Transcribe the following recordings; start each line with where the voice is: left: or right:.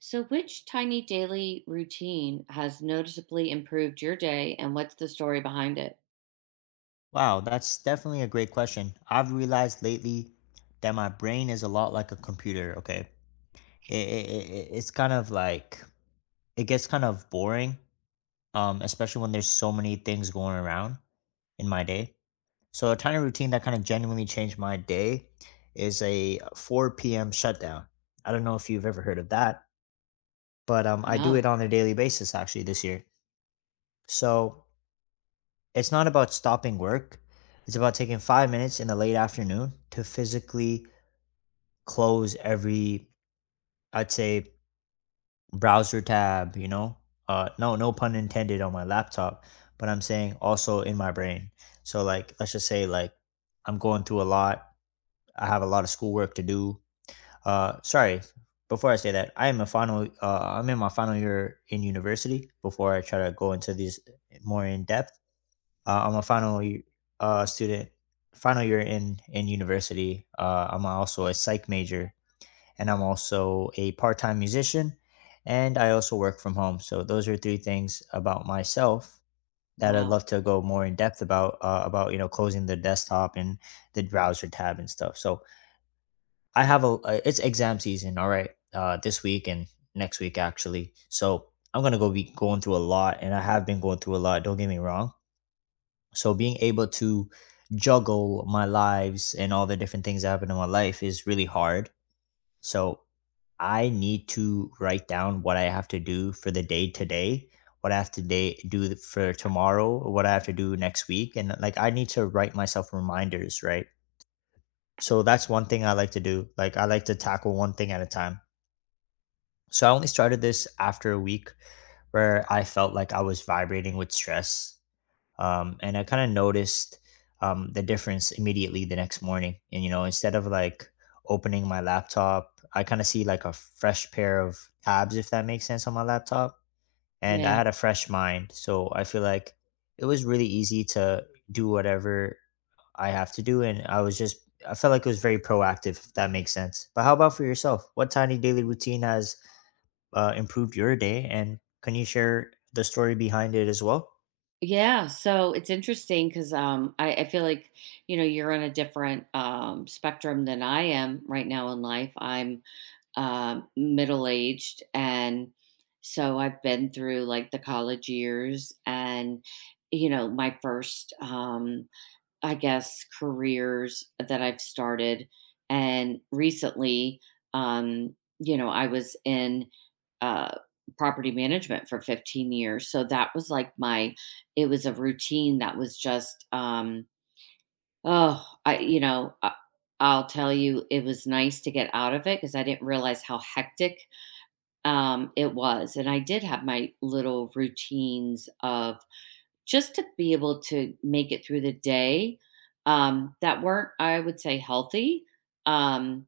right: So, which tiny daily routine has noticeably improved your day and what's the story behind it?
left: Wow, that's definitely a great question. I've realized lately that my brain is a lot like a computer, okay? It's kind of like, it gets kind of boring, especially when there's so many things going around in my day. So a tiny routine that kind of genuinely changed my day is a 4 p.m. shutdown. I don't know if you've ever heard of that, but I do it
right: No.
left: on a daily basis actually this year. So it's not about stopping work. It's about taking 5 minutes in the late afternoon to physically close every, I'd say, browser tab, you know? No, no pun intended on my laptop, but I'm saying also in my brain. So, like, let's just say, like, I'm going through a lot. I have a lot of schoolwork to do. Sorry, before I say that, I am a I'm in my final year in university before I try to go into these more in depth. I'm a final y- Student, final year in university. I'm also a psych major, and I'm also a part time musician, and I also work from home. So those are three things about myself that I'd
right: Wow.
left: love to go more in depth about, about, you know, closing the desktop and the browser tab and stuff. So I have a, it's exam season. All right, this week and next week actually. So I'm gonna go be going through a lot, and I have been going through a lot. Don't get me wrong, so being able to juggle my lives and all the different things that happen in my life is really hard. So I need to write down what I have to do for the day today, what I have to day do for tomorrow, what I have to do next week, and like I need to write myself reminders, right? So that's one thing I like to do. Like I like to tackle one thing at a time. So I only started this after a week where I felt like I was vibrating with stress, and I kind of noticed, the difference immediately the next morning. And you know, instead of like opening my laptop, I kind of see like a fresh pair of tabs, if that makes sense, on my laptop. And I
right: Yeah.
left: had a fresh mind, so I feel like it was really easy to do whatever I have to do, and I felt like it was very proactive, if that makes sense. But how about for yourself? What tiny daily routine has improved your day, and can you share the story behind it as well?
right: Yeah, so it's interesting because I feel like, you know, you're on a different spectrum than I am right now in life. I'm middle aged. And so I've been through like the college years and, you know, my first I guess, careers that I've started. And recently, you know, I was in uh, property management for 15 years. So that was like my, it was a routine that was just, oh, I'll tell you, it was nice to get out of it because I didn't realize how hectic it was. And I did have my little routines of, just to be able to make it through the day, that weren't, I would say, healthy, um,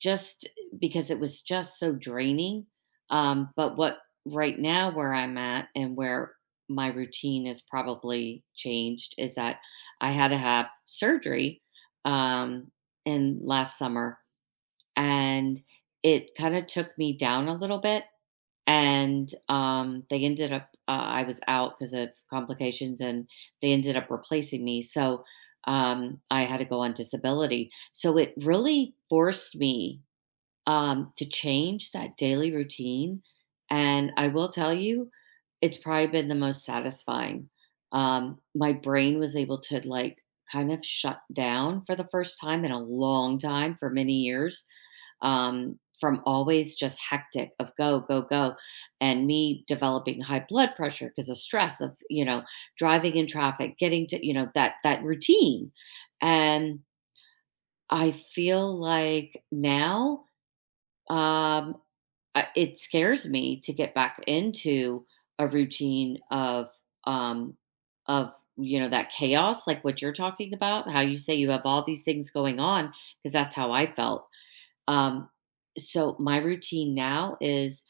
right: just because it was just so draining. But what right now, where I'm at and where my routine is probably changed is that I had to have surgery um, in last summer, and it kind of took me down a little bit, and they ended up I was out because of complications, and they ended up replacing me. So I had to go on disability, so it really forced me to change that daily routine. And I will tell you, it's probably been the most satisfying. My brain was able to like kind of shut down for the first time in a long time for many years, from always just hectic of go, go, go, and me developing high blood pressure because of stress of, you know, driving in traffic, getting to, you know, that routine. And I feel like now, um it scares me to get back into a routine of um of, you know, that chaos, like what you're talking about, how you say you have all these things going on, because that's how I felt. um, so my routine now is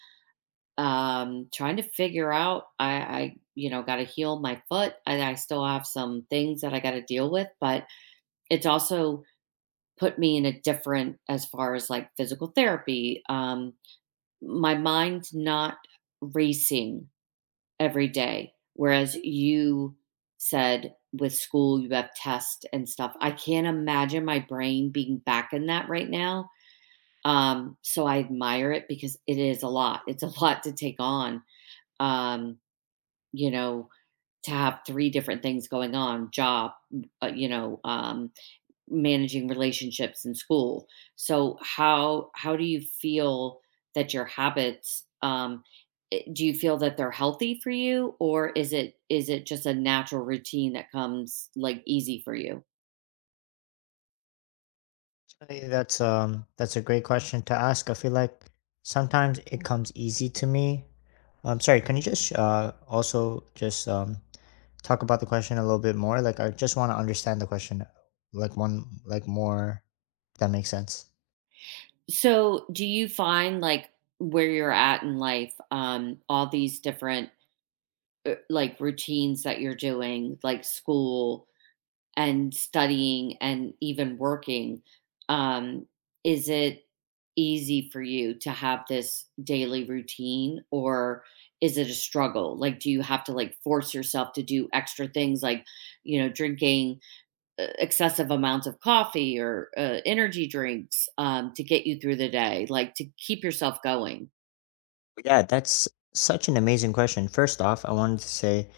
right: trying to figure out. I You know, got to heal my foot, and I still have some things that I got to deal with. But it's also put me in a different, as far as like physical therapy. My mind's not racing every day, whereas you said with school you have tests and stuff. I can't imagine my brain being back in that right now. So I admire it because it is a lot. It's a lot to take on. Um, you know, to have three different things going on: job, you know, managing relationships and school. So how do you feel that your habits do you feel that they're healthy for you, or is it just a natural routine that comes like easy for you?
left: Hey, that's a great question to ask. I feel like sometimes it comes easy to me. I'm sorry, can you just also just talk about the question a little bit more? Like I just want to understand the question like one like more, if that makes sense.
right: So do you find like where you're at in life, all these different like routines that you're doing, like school and studying and even working, um, is it easy for you to have this daily routine, or is it a struggle? Like, do you have to like force yourself to do extra things like, you know, drinking excessive amounts of coffee or energy drinks to get you through the day, like to keep yourself going?
left: Yeah, that's such an amazing question. First off, I wanted to say,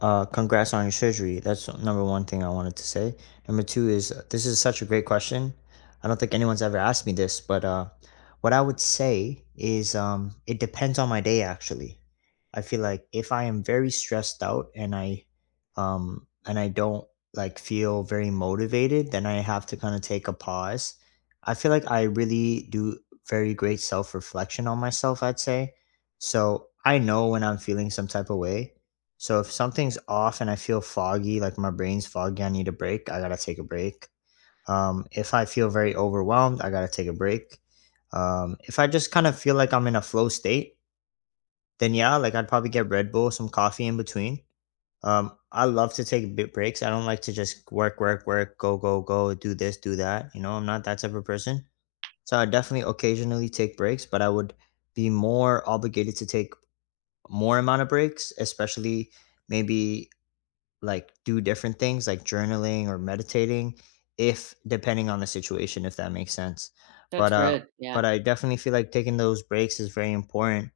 left: Congrats on your surgery. That's number one thing I wanted to say. Number two is, this is such a great question. I don't think anyone's ever asked me this, but what I would say is, it depends on my day, actually. I feel like if I am very stressed out and I don't like feel very motivated, then I have to kind of take a pause. I feel like I really do very great self reflection on myself, I'd say. So I know when I'm feeling some type of way, so if something's off and I feel foggy, like my brain's foggy, I need a break. I gotta take a break. If I feel very overwhelmed, I gotta take a break. If I just kind of feel like I'm in a flow state, then yeah, like I'd probably get Red Bull, some coffee in between. I love to take bit breaks. I don't like to just work, work, work, go, go, go, do this, do that. You know, I'm not that type of person. So I definitely occasionally take breaks, but I would be more obligated to take more amount of breaks, especially maybe like do different things like journaling or meditating, if depending on the situation, if that makes sense.
right: That's
left: but uh
right: good. Yeah.
left: but I definitely feel like taking those breaks is very important,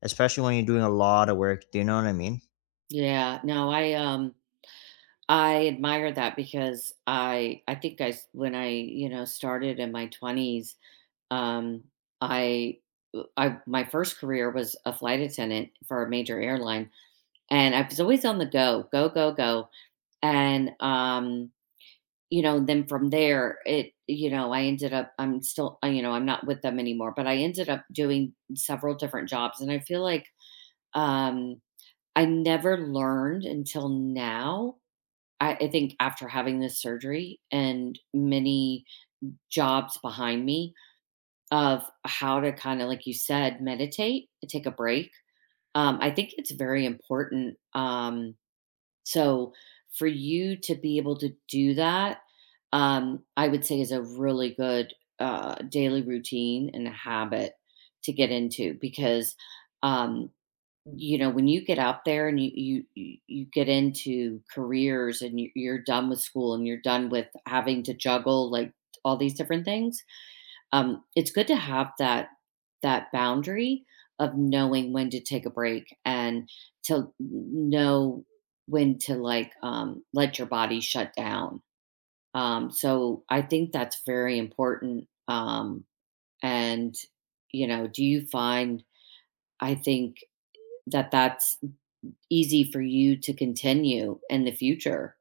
left: especially when you're doing a lot of work. Do you know what I mean?
right: Yeah. No, I admire that because I think when I, you know, started in my twenties, um, I I, my first career was a flight attendant for a major airline, and I was always on the go, go, go, go, and you know, then from there it, you know, I ended up, I'm still you know, I'm not with them anymore, but I ended up doing several different jobs. And I feel like um, I never learned until now. I think after having this surgery and many jobs behind me, of how to kind of, like you said, meditate and take a break. I think it's very important. So for you to be able to do that, I would say is a really good daily routine and a habit to get into, because um, you know, when you get out there and you get into careers, and you, you're done with school, and you're done with having to juggle like all these different things, it's good to have that, that boundary of knowing when to take a break, and to know when to like let your body shut down. So I think that's very important. And, you know, do you find, I think, that that's easy for you to continue in the future.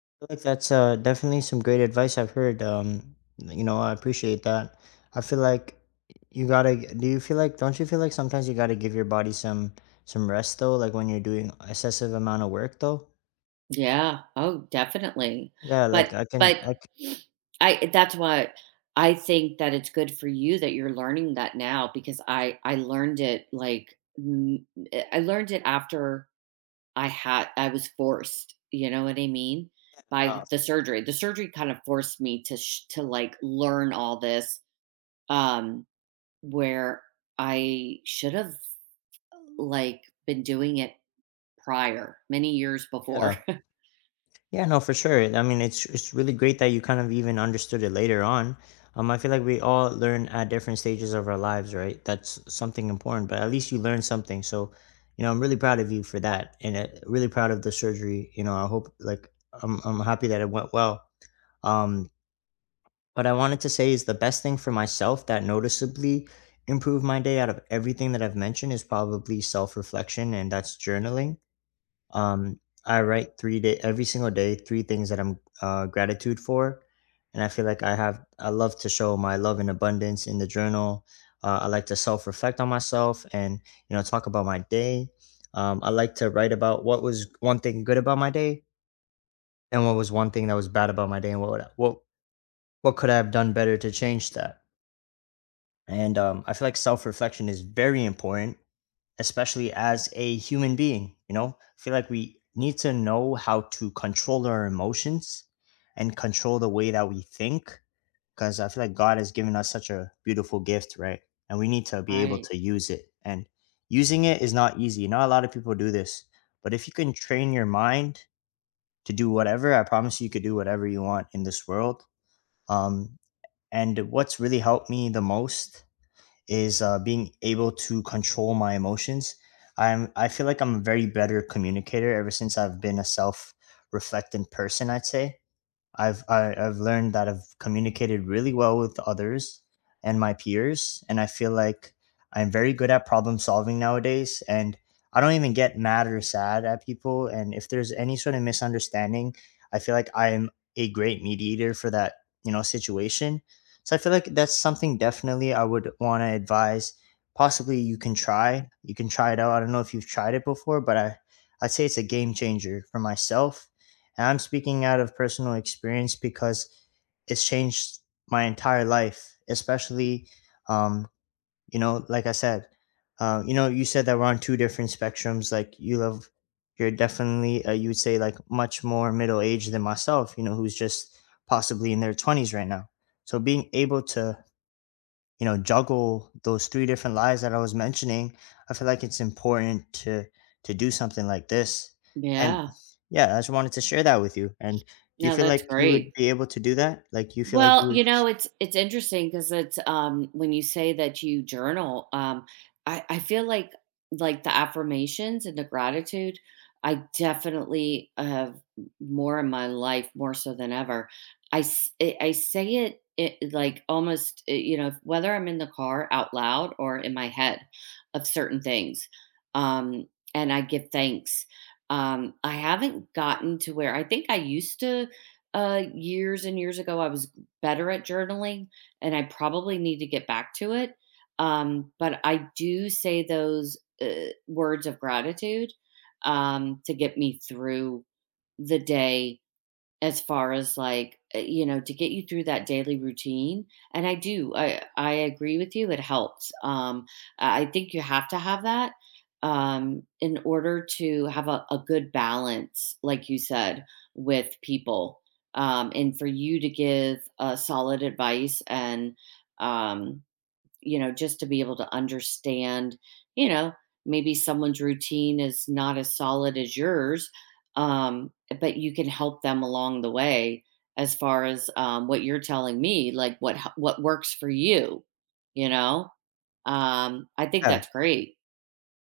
left: I feel like that's, definitely some great advice I've heard. You know, I appreciate that. I feel like you gotta. Do you feel like? Don't you feel like sometimes you gotta give your body some rest though? Like when you're doing excessive amount of work though.
right: Yeah. Oh, definitely.
left: Yeah,
right: But
left: like I can.
right: but I, that's why I think that it's good for you that you're learning that now, because I learned it like I learned it after I had, I was forced, you know what I mean?
left: Uh,
right: By the surgery. The surgery kind of forced me to to like learn all this, um where I should have like been doing it prior, many years before.
left: yeah, yeah. No, for sure. I mean, it's really great that you kind of even understood it later on. I feel like we all learn at different stages of our lives, right? That's something important, but at least you learned something. So, you know, I'm really proud of you for that, and really proud of the surgery. You know, I hope, like, I'm happy that it went well. Um, what I wanted to say is the best thing for myself that noticeably improved my day out of everything that I've mentioned is probably self reflection, and that's journaling. um, I write three-day every single day three things that I'm, gratitude for, and I feel like I love to show my love and abundance in the journal. I like to self reflect on myself and, you know, talk about my day. I like to write about what was one thing good about my day and what was one thing that was bad about my day, and what could I have done better to change that. And I feel like self reflection is very important, especially as a human being. You know, I feel like we need to know how to control our emotions and control the way that we think, because I feel like God has given us such a beautiful gift, right? And we need to be able
right: Right.
left: to use it. And using it is not easy. Not a lot of people do this, but if you can train your mind to do whatever, I promise you, you could do whatever you want in this world. Um, and what's really helped me the most is, being able to control my emotions. I feel like I'm a very better communicator ever since I've been a self reflecting person. I'd say I've learned that I've communicated really well with others and my peers, and I feel like I'm very good at problem solving nowadays. And I don't even get mad or sad at people. And if there's any sort of misunderstanding, I feel like I'm a great mediator for that, you know, situation. So I feel like that's something definitely I would want to advise. Possibly you can try. You can try it out. I don't know if you've tried it before, but I, I'd say it's a game changer for myself, and I'm speaking out of personal experience because it's changed my entire life, especially, um, you know, like I said, you know, you said that we're on two different spectrums. Like you have, you're definitely, you would say, like much more middle aged than myself, you know, who's just possibly in their 20s right now. So being able to, you know, juggle those three different lives that I was mentioning, I feel like it's important to do something like this. And
right: Yeah.
left: yeah, I just wanted to share that with you. And do you
right: No,
left: feel
right: that's
left: like you would
right: great.
left: be able to do that? Like, do you feel like you
right: Well,
left: would?
right: you know, it's interesting because it's when you say that you journal, I feel like the affirmations and the gratitude, I definitely have more in my life, more so than ever. I say it, it like almost you know, whether I'm in the car out loud or in my head, of certain things, um, and I give thanks. I haven't gotten to where I think I used to, years and years ago I was better at journaling, and I probably need to get back to it. But I do say those uh, words of gratitude to get me through the day, as far as, like, you know, to get you through that daily routine. And I do, I agree with you, it helps. I think you have to have that, in order to have a good balance, like you said, with people, and for you to give, solid advice, and um you know, just to be able to understand, you know, maybe someone's routine is not as solid as yours, um, but you can help them along the way as far as what you're telling me, like what works for you, you know. I think
left: Yeah.
right: that's great.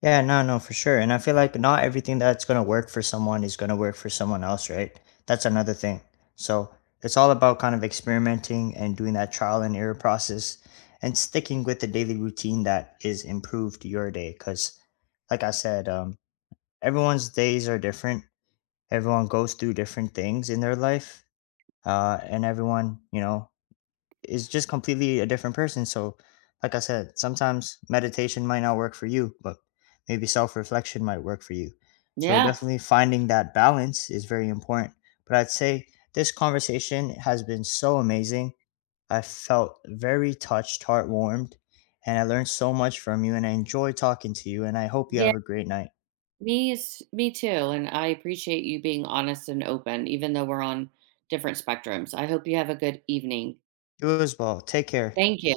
left: Yeah, no, no, for sure. And I feel like not everything that's going to work for someone is going to work for someone else, right? That's another thing. So it's all about kind of experimenting and doing that trial and error process and sticking with the daily routine that is improved your day. Because, like I said, everyone's days are different. Everyone goes through different things in their life, and everyone, you know, is just completely a different person. So, like I said, sometimes meditation might not work for you, but maybe self reflection might work for you. So,
right: Yeah,
left: definitely finding that balance is very important. But I'd say this conversation has been so amazing. I felt very touched, heart warmed, and I learned so much from you, and I enjoy talking to you. And I hope you
right: yeah,
left: have a great night.
right: me is me too, and I appreciate you being honest and open, even though we're on different spectrums. I hope you have a good evening.
left: You as well. Take care.
right: Thank you.